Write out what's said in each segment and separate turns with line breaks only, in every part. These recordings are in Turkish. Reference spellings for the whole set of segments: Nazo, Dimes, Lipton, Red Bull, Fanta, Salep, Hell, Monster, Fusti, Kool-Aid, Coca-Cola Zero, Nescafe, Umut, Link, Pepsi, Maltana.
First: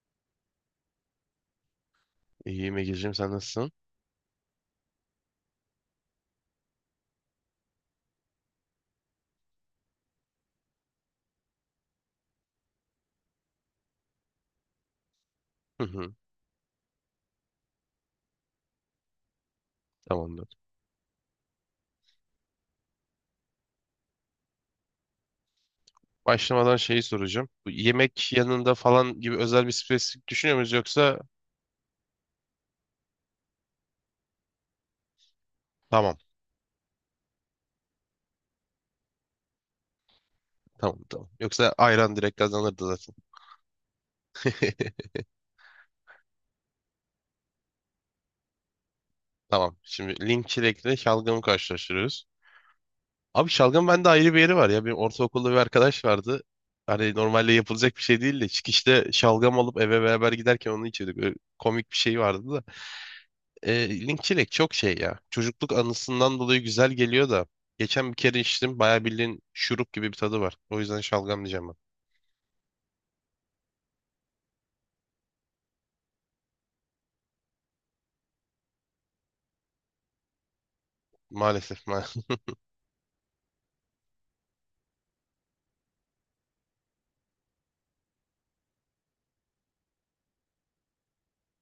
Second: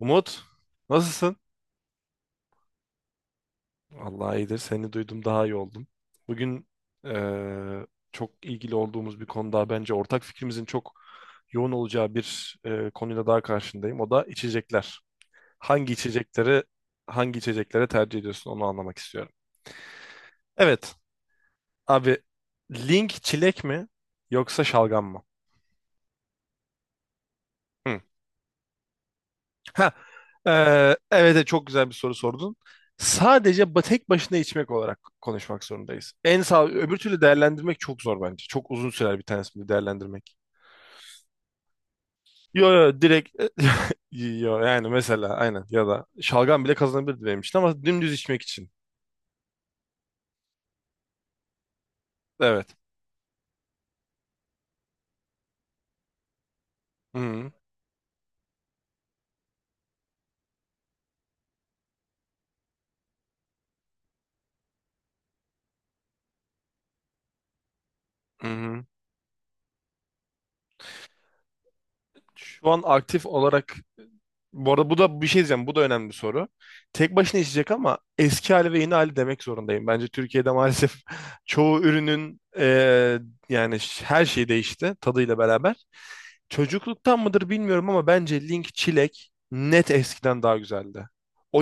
Umut, nasılsın?
İyiyim Ege'ciğim, sen nasılsın?
Allah iyidir. Seni duydum daha iyi oldum. Bugün eee, çok ilgili olduğumuz bir konuda bence ortak fikrimizin çok yoğun olacağı bir konuyla daha karşındayım. O da içecekler.
Hı
Hangi
hı,
içecekleri hangi içeceklere tercih ediyorsun onu anlamak istiyorum.
tamamdır.
Evet abi, Link çilek mi yoksa şalgam mı?
Başlamadan şeyi soracağım. Bu
Hı.
yemek yanında falan gibi özel bir
Ha,
spesifik düşünüyor muyuz
evet
yoksa
evet, çok güzel bir soru sordun. Sadece tek başına içmek olarak konuşmak zorundayız.
tamam
En sağ öbür türlü değerlendirmek çok zor bence. Çok uzun sürer bir tanesini değerlendirmek.
tamam. Yoksa ayran direkt
Yo
kazanırdı
yo,
zaten.
direkt yo, yani mesela aynen ya da şalgam bile kazanabilirdi benim için ama dümdüz içmek için.
Tamam. Şimdi link çilekle şalgamı karşılaştırıyoruz.
Evet.
Abi şalgam bende ayrı bir yeri var ya. Benim ortaokulda bir arkadaş vardı. Hani
Hı hı.
normalde yapılacak bir şey değil de çıkışta şalgam alıp eve beraber giderken onu içiyorduk. Öyle komik bir şey vardı. E, linkçilik çok şey ya. Çocukluk anısından dolayı güzel geliyor da. Geçen bir kere
Hı
içtim.
hı.
Bayağı bildiğin şurup gibi bir tadı var. O yüzden şalgam diyeceğim ben.
Şu an aktif olarak bu arada bu da bir şey diyeceğim. Bu da önemli bir soru. Tek başına içecek ama eski hali ve yeni hali demek zorundayım. Bence Türkiye'de maalesef çoğu
Maalesef, maalesef.
ürünün yani her şey değişti tadıyla beraber. Çocukluktan mıdır bilmiyorum ama bence Link Çilek net eskiden daha güzeldi. O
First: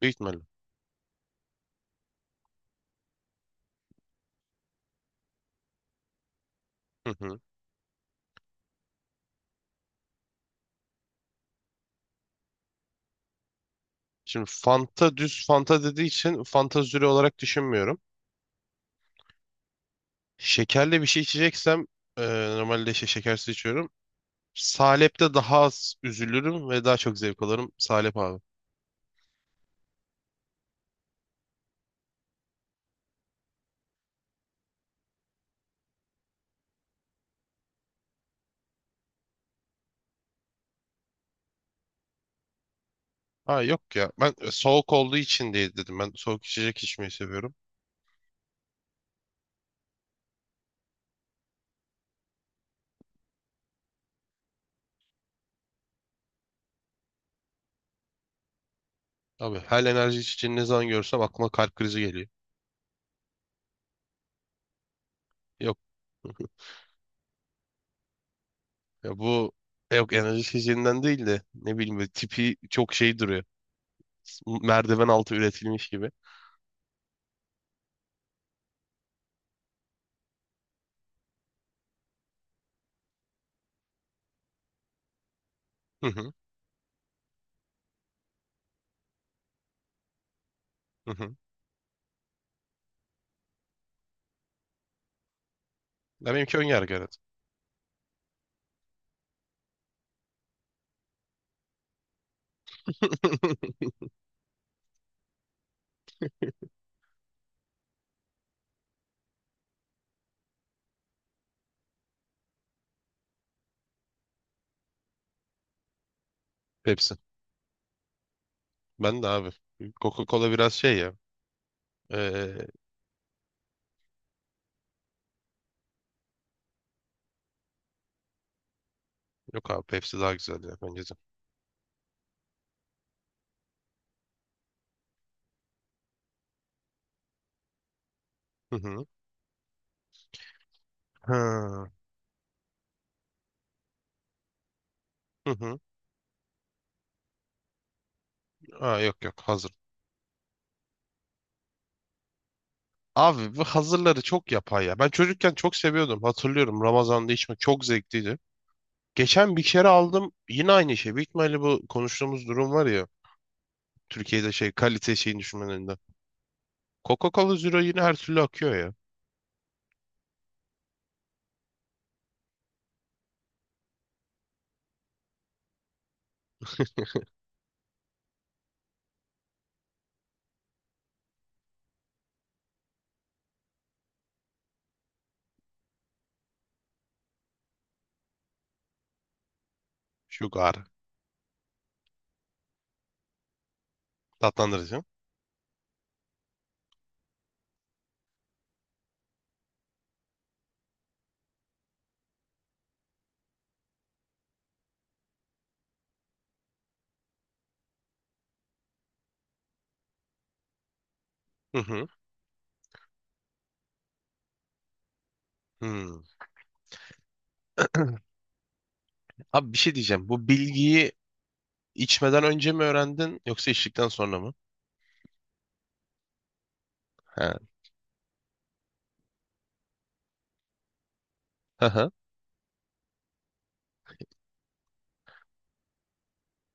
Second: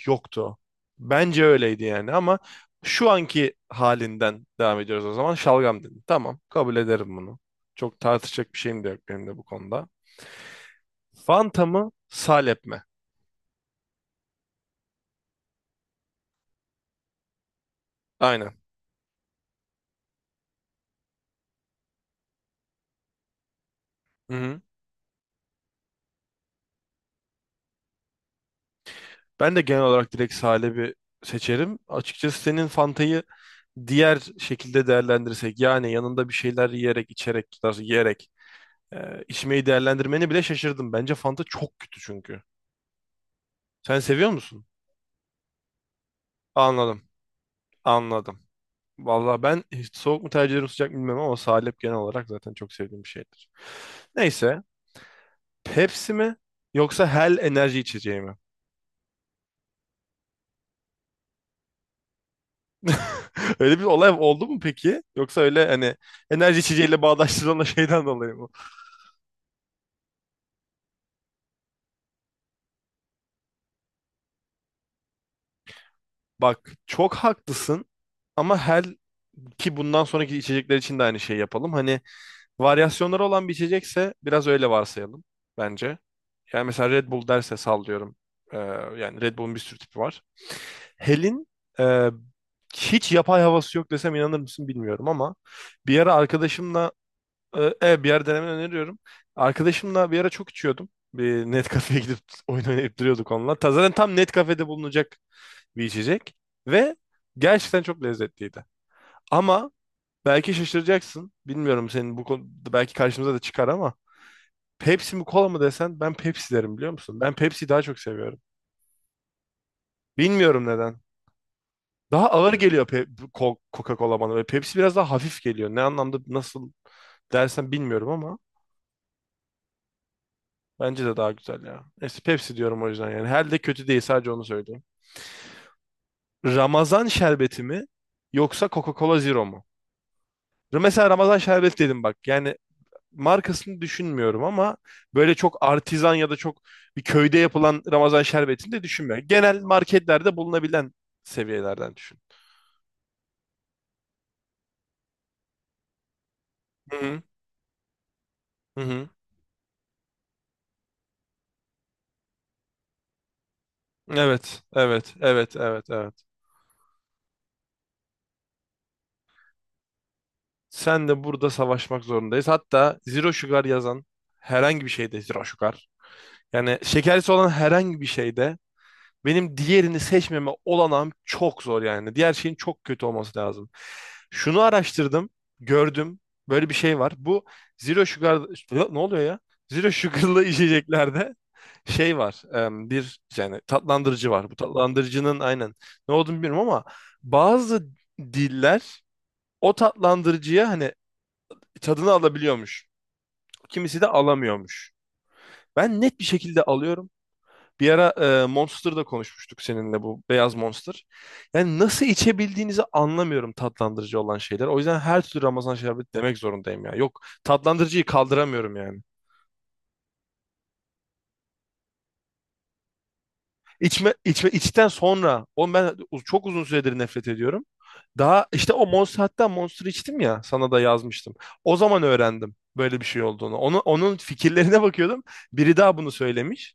Büyük ihtimalle.
yoktu. Bence öyleydi yani ama şu anki halinden devam ediyoruz o zaman. Şalgam dedim. Tamam, kabul
Hı
ederim bunu.
hı.
Çok tartışacak bir şeyim de yok benim de bu konuda. Fanta mı? Salep mi?
Şimdi Fanta, düz Fanta dediği için Fanta Züri olarak düşünmüyorum.
Aynen.
Şekerli bir şey içeceksem e, normalde şey şekersiz içiyorum.
Hı hı.
Salep'te daha az üzülürüm ve daha çok zevk alırım. Salep abi.
Ben de genel olarak direkt Salep'i seçerim. Açıkçası senin Fanta'yı diğer şekilde değerlendirsek, yani yanında bir şeyler yiyerek, içerek, daha doğrusu yiyerek içmeyi değerlendirmeni bile şaşırdım. Bence Fanta çok kötü çünkü.
Ha yok
Sen
ya.
seviyor
Ben
musun?
soğuk olduğu için diye dedim. Ben soğuk içecek
Anladım.
içmeyi seviyorum.
Anladım. Vallahi ben hiç soğuk mu tercih ederim sıcak mı bilmem ama Salep genel olarak zaten çok sevdiğim bir şeydir. Neyse. Pepsi mi yoksa Hell enerji içeceği mi?
Abi her enerji içeceğini ne zaman görsem aklıma kalp krizi geliyor.
Öyle bir olay oldu mu peki? Yoksa öyle
Yok.
hani enerji içeceğiyle bağdaştırılan o şeyden dolayı mı?
Ya bu, yok, enerji içeceğinden değil de ne bileyim böyle tipi çok şey duruyor. Merdiven altı üretilmiş gibi.
Bak çok haklısın ama her ki bundan sonraki içecekler için de aynı şeyi yapalım. Hani varyasyonları olan bir içecekse biraz öyle varsayalım bence.
Hı hı.
Yani mesela Red Bull derse sallıyorum. Ee, yani Red Bull'un bir sürü tipi var.
Hı hı.
Hel'in e, hiç yapay havası yok desem inanır mısın bilmiyorum ama bir ara
Ya benimki ön
arkadaşımla
yargı, evet.
Evet, bir yer denemeni öneriyorum. Arkadaşımla bir ara çok içiyordum. Bir net kafeye gidip oyun oynayıp duruyorduk onunla. Zaten tam net kafede bulunacak bir içecek. Ve gerçekten çok lezzetliydi. Ama belki şaşıracaksın. Bilmiyorum, senin bu konuda belki karşımıza da çıkar ama Pepsi mi kola mı desen ben Pepsi derim, biliyor
Pepsi.
musun? Ben Pepsi'yi daha çok seviyorum.
Ben de abi. Coca-Cola
Bilmiyorum
biraz şey
neden.
ya.
Daha ağır
Ee,
geliyor bu Coca-Cola bana ve Pepsi biraz daha hafif geliyor. Ne anlamda nasıl dersen bilmiyorum ama.
Yok abi, Pepsi daha güzel ya bence
Bence de
de.
daha güzel ya. Neyse Pepsi diyorum o yüzden yani. Her de kötü değil, sadece onu söyleyeyim. Ramazan şerbeti mi yoksa
Hı hı.
Coca-Cola Zero mu? Mesela Ramazan şerbeti
Ha.
dedim bak. Yani markasını düşünmüyorum ama böyle
Hı
çok
hı.
artizan ya da çok bir köyde yapılan Ramazan şerbetini de
Aa, yok
düşünmüyorum.
yok,
Genel
hazır.
marketlerde bulunabilen seviyelerden düşün.
Abi bu hazırları çok yapay ya. Ben çocukken çok seviyordum. Hatırlıyorum,
Hı hı.
Ramazan'da içmek çok zevkliydi.
Hı hı.
Geçen bir kere aldım yine aynı şey. Büyük ihtimalle bu konuştuğumuz durum var ya. Türkiye'de
Evet,
şey,
evet,
kalite şeyin
evet, evet,
düşmanlarında.
evet.
Coca-Cola Zero yine her türlü akıyor ya.
Sen de burada savaşmak zorundayız. Hatta Zero Sugar yazan herhangi bir şeyde Zero Sugar, yani şekerlisi olan herhangi bir şeyde benim diğerini seçmeme olanağım çok zor yani. Diğer şeyin çok kötü olması lazım. Şunu araştırdım, gördüm. Böyle bir şey var. Bu zero sugar ne oluyor ya? Zero sugar'lı
Sugar.
içeceklerde şey var. Bir yani tatlandırıcı var. Bu
Tatlandırıcı.
tatlandırıcının aynen ne olduğunu bilmiyorum ama bazı diller o tatlandırıcıya hani tadını alabiliyormuş. Kimisi de alamıyormuş. Ben net bir şekilde alıyorum. Bir ara Monster'da konuşmuştuk seninle, bu beyaz Monster.
Hı
Yani nasıl
hı.
içebildiğinizi anlamıyorum tatlandırıcı olan şeyler. O yüzden her türlü Ramazan şerbeti
Hmm.
demek zorundayım ya. Yok, tatlandırıcıyı kaldıramıyorum yani.
Abi bir şey diyeceğim. Bu bilgiyi içmeden önce mi öğrendin yoksa içtikten
İçme,
sonra
içme
mı?
içten sonra o, ben çok uzun süredir nefret ediyorum.
He.
Daha işte o Monster, hatta Monster içtim ya, sana da yazmıştım. O
Hı
zaman
hı.
öğrendim böyle bir şey olduğunu. Onu, onun fikirlerine bakıyordum. Biri daha bunu söylemiş.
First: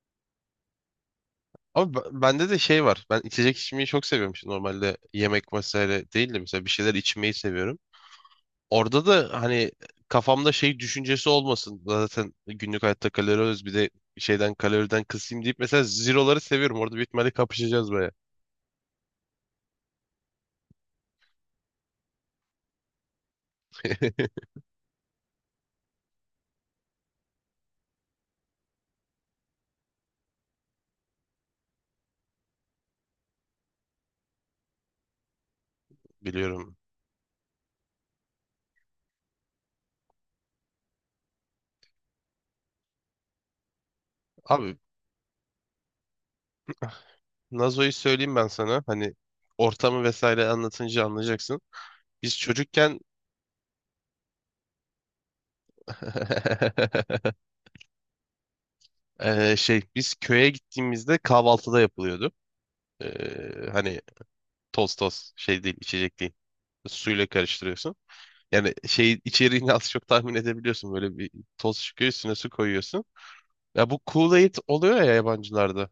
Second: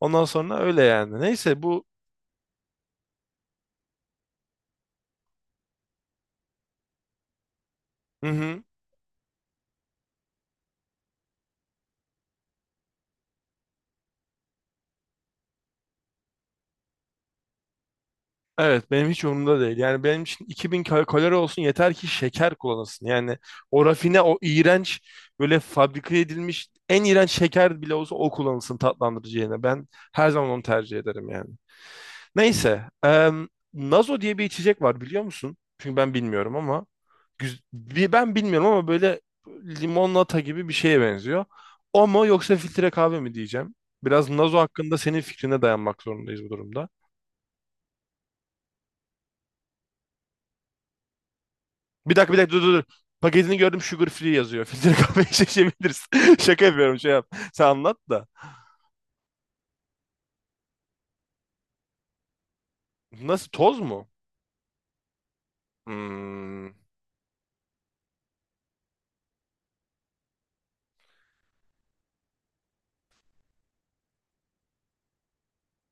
Ondan sonra öyle yani. Neyse bu.
Ama b- bende de şey var. Ben içecek içmeyi çok seviyorum. Şimdi normalde yemek vesaire değil de mesela bir şeyler içmeyi seviyorum.
Hı hı.
Orada da hani kafamda şey düşüncesi olmasın. Zaten günlük hayatta kalori alıyoruz. Bir de şeyden, kaloriden kısayım deyip mesela zeroları seviyorum. Orada büyük ihtimalle kapışacağız baya.
Evet, benim hiç umurumda değil. Yani benim için 2000 kalori olsun yeter ki şeker kullanılsın. Yani o rafine, o iğrenç, böyle fabrika edilmiş en iğrenç şeker bile olsa o kullanılsın tatlandırıcı yerine. Ben her zaman onu tercih ederim yani. Neyse. Nazo diye bir içecek var, biliyor musun? Çünkü ben bilmiyorum
Biliyorum.
ama. Ben bilmiyorum ama böyle limonata gibi bir şeye benziyor. O mu yoksa filtre kahve mi diyeceğim. Biraz Nazo
Abi
hakkında senin fikrine dayanmak zorundayız bu durumda.
Nazo'yu söyleyeyim ben sana. Hani ortamı vesaire anlatınca anlayacaksın.
Bir dakika bir
Biz
dakika, dur dur dur.
çocukken
Paketini gördüm, sugar free yazıyor. Filtre kahve şişebiliriz. Şaka yapıyorum, şey yap. Sen anlat da.
şey, biz köye gittiğimizde kahvaltıda yapılıyordu.
Nasıl, toz
Hani
mu?
toz, toz şey değil, içecek değil.
Hmm. Hı
Suyla karıştırıyorsun. Yani şey içeriğini az çok tahmin edebiliyorsun. Böyle bir toz çıkıyor, üstüne su koyuyorsun. Ya bu Kool-Aid oluyor ya yabancılarda.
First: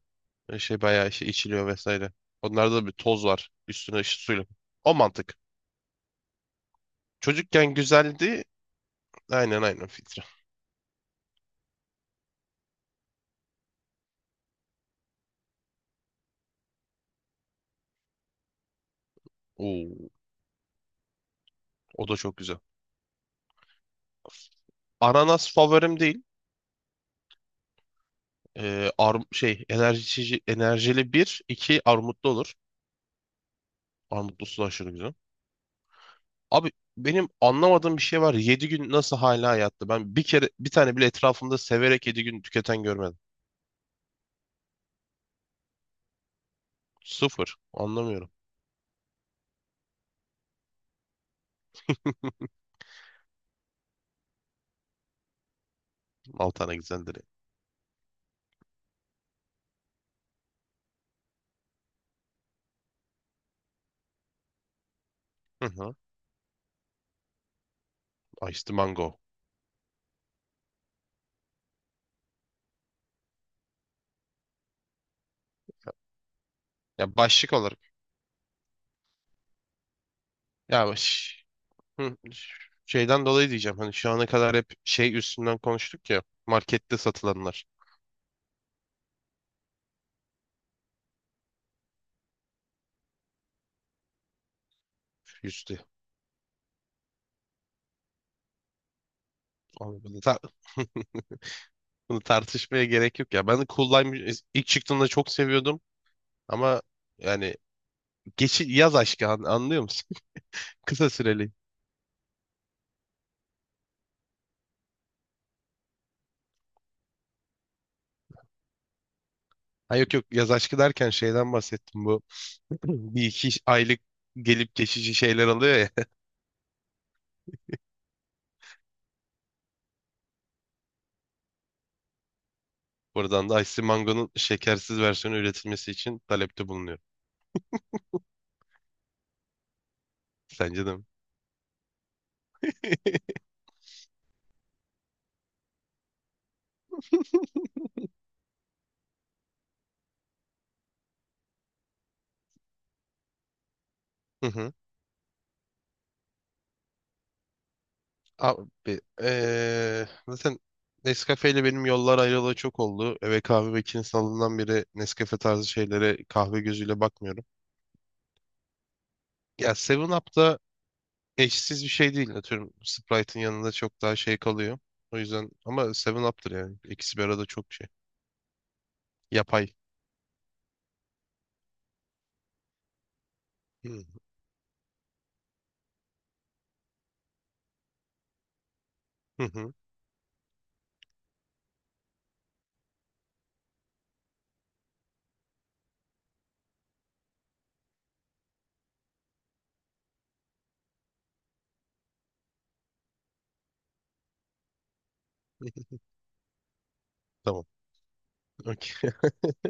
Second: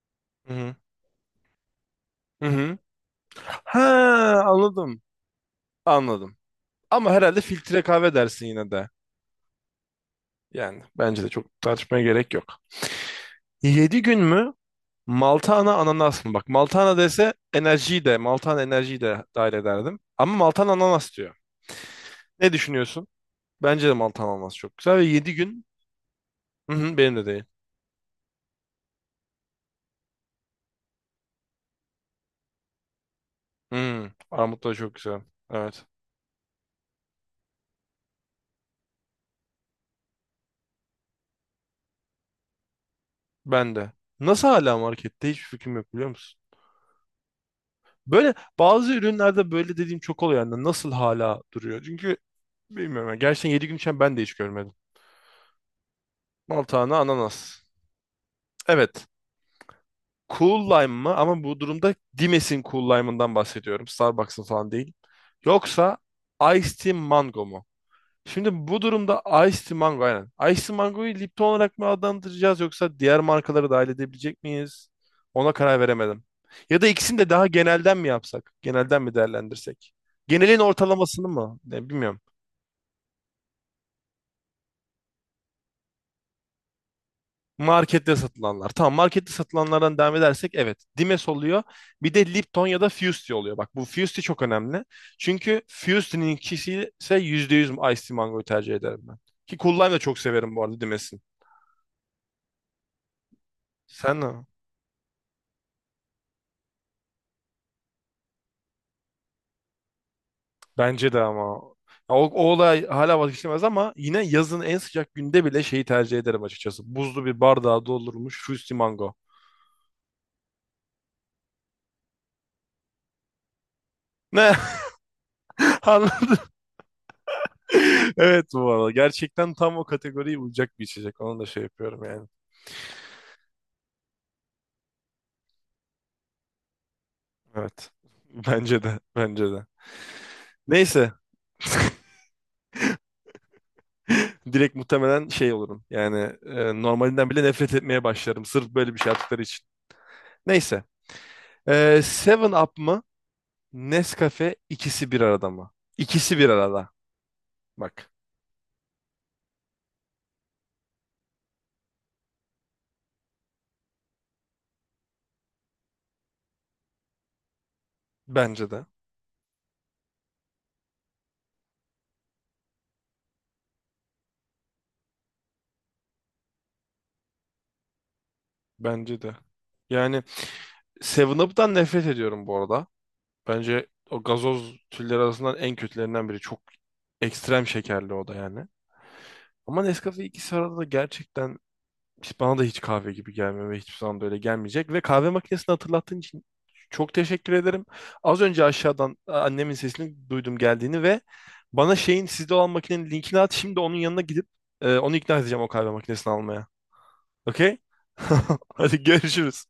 Böyle
hı.
şey bayağı şey içiliyor vesaire.
Hı
Onlarda
hı.
da bir toz var,
Ha,
üstüne işte suyla. O
anladım.
mantık.
Anladım. Ama herhalde
Çocukken
filtre kahve
güzeldi.
dersin yine de.
Aynen aynen, filtre.
Yani bence de çok tartışmaya gerek yok. 7 gün mü? Maltana ananas mı? Bak, Maltana dese enerjiyi de, Maltana enerjiyi de dahil ederdim.
Oo,
Ama Maltana ananas diyor.
o da çok
Ne
güzel.
düşünüyorsun? Bence de Maltana ananas çok güzel ve 7
Ananas
gün.
favorim değil.
Hı hı, benim de değil.
Arm şey enerji, içici- enerjili bir, iki armutlu olur.
Hmm,
Armutlusu
armut
da
da
aşırı
çok
güzel.
güzel. Evet.
Abi benim anlamadığım bir şey var. 7 gün nasıl hala hayatta? Ben bir kere bir tane bile etrafımda severek yedi gün tüketen görmedim.
Ben de. Nasıl hala markette? Hiçbir fikrim yok, biliyor musun?
Sıfır. Anlamıyorum.
Böyle bazı ürünlerde böyle dediğim çok oluyor. Yani nasıl hala duruyor? Çünkü bilmiyorum. Yani gerçekten 7 gün içinde ben de hiç görmedim.
Al tane
Maltana
güzeldir.
ananas. Evet. Cool lime mı? Ama bu durumda Dimes'in cool lime'ından bahsediyorum. Starbucks'ın falan değil.
Ya. Hı hı.
Yoksa ice Tea Mango mu? Şimdi
Iced
bu
mango.
durumda Ice Mango, aynen. Ice Mango'yu Lipton olarak mı adlandıracağız yoksa diğer markaları dahil edebilecek miyiz? Ona karar veremedim. Ya da
Ya
ikisini de daha
başlık olarak.
genelden mi yapsak? Genelden mi değerlendirsek? Genelin
Ya
ortalamasını
baş...
mı? Ne,
Hı,
bilmiyorum.
şeyden dolayı diyeceğim. Hani şu ana kadar hep şey üstünden konuştuk ya. Markette satılanlar
Markette satılanlar. Tamam, markette satılanlardan devam edersek evet. Dimes oluyor. Bir de Lipton ya da Fusti oluyor. Bak, bu Fusti çok önemli. Çünkü
üstü.
Fusti'nin ikisi ise %100 Ice Mango'yu tercih ederim ben. Ki Cool Lime'ı
Abi
da çok
bunu, tar-
severim bu arada, Dimes'in.
bunu tartışmaya gerek yok ya. Ben de Cool
Sen
Lime
ne?
ilk çıktığında çok seviyordum. Ama yani geçi yaz aşkı, an- anlıyor musun? Kısa
Bence de ama.
süreli.
Ya O olay hala vazgeçilmez ama yine yazın en sıcak günde bile şeyi tercih ederim açıkçası. Buzlu bir bardağa doldurulmuş Fruity Mango.
Ha yok yok, yaz aşkı derken şeyden bahsettim bu. Bir iki aylık
Ne?
gelip geçici şeyler alıyor ya.
Anladın? Evet, bu arada. Gerçekten tam o kategoriye uyacak bir içecek. Onu da şey yapıyorum yani.
Buradan da Ice Mango'nun şekersiz versiyonu üretilmesi için talepte bulunuyor.
Evet. Bence de. Bence de.
Sence de mi?
Neyse. Direkt muhtemelen şey olurum. Yani normalinden bile nefret etmeye başlarım. Sırf böyle bir şey yaptıkları için. Neyse. 7-Up mı?
Hı
Nescafe
hı.
ikisi bir arada mı? İkisi bir arada. Bak.
Abi, zaten Nescafe ile benim yollar ayrılalı çok oldu. Eve kahve makinesi alından beri Nescafe tarzı şeylere kahve gözüyle bakmıyorum.
Bence de.
Ya 7 Up'ta eşsiz bir şey değil. Atıyorum, Sprite'ın yanında çok daha şey kalıyor. O yüzden ama Seven Up'tır yani. İkisi bir arada çok şey.
Bence de.
Yapay.
Yani 7-Up'tan nefret ediyorum bu arada. Bence
Hı
o gazoz türleri arasından en kötülerinden biri. Çok ekstrem şekerli o da yani.
hı, hı.
Ama Nescafe ikisi arada da gerçekten, bana da hiç kahve gibi gelmiyor ve hiçbir zaman böyle gelmeyecek. Ve kahve makinesini hatırlattığın için çok teşekkür ederim. Az önce aşağıdan annemin sesini duydum geldiğini ve bana şeyin sizde olan makinenin linkini at. Şimdi onun yanına gidip onu ikna edeceğim o kahve makinesini almaya.
Tamam.
Okey? Hadi
Okey.
görüşürüz.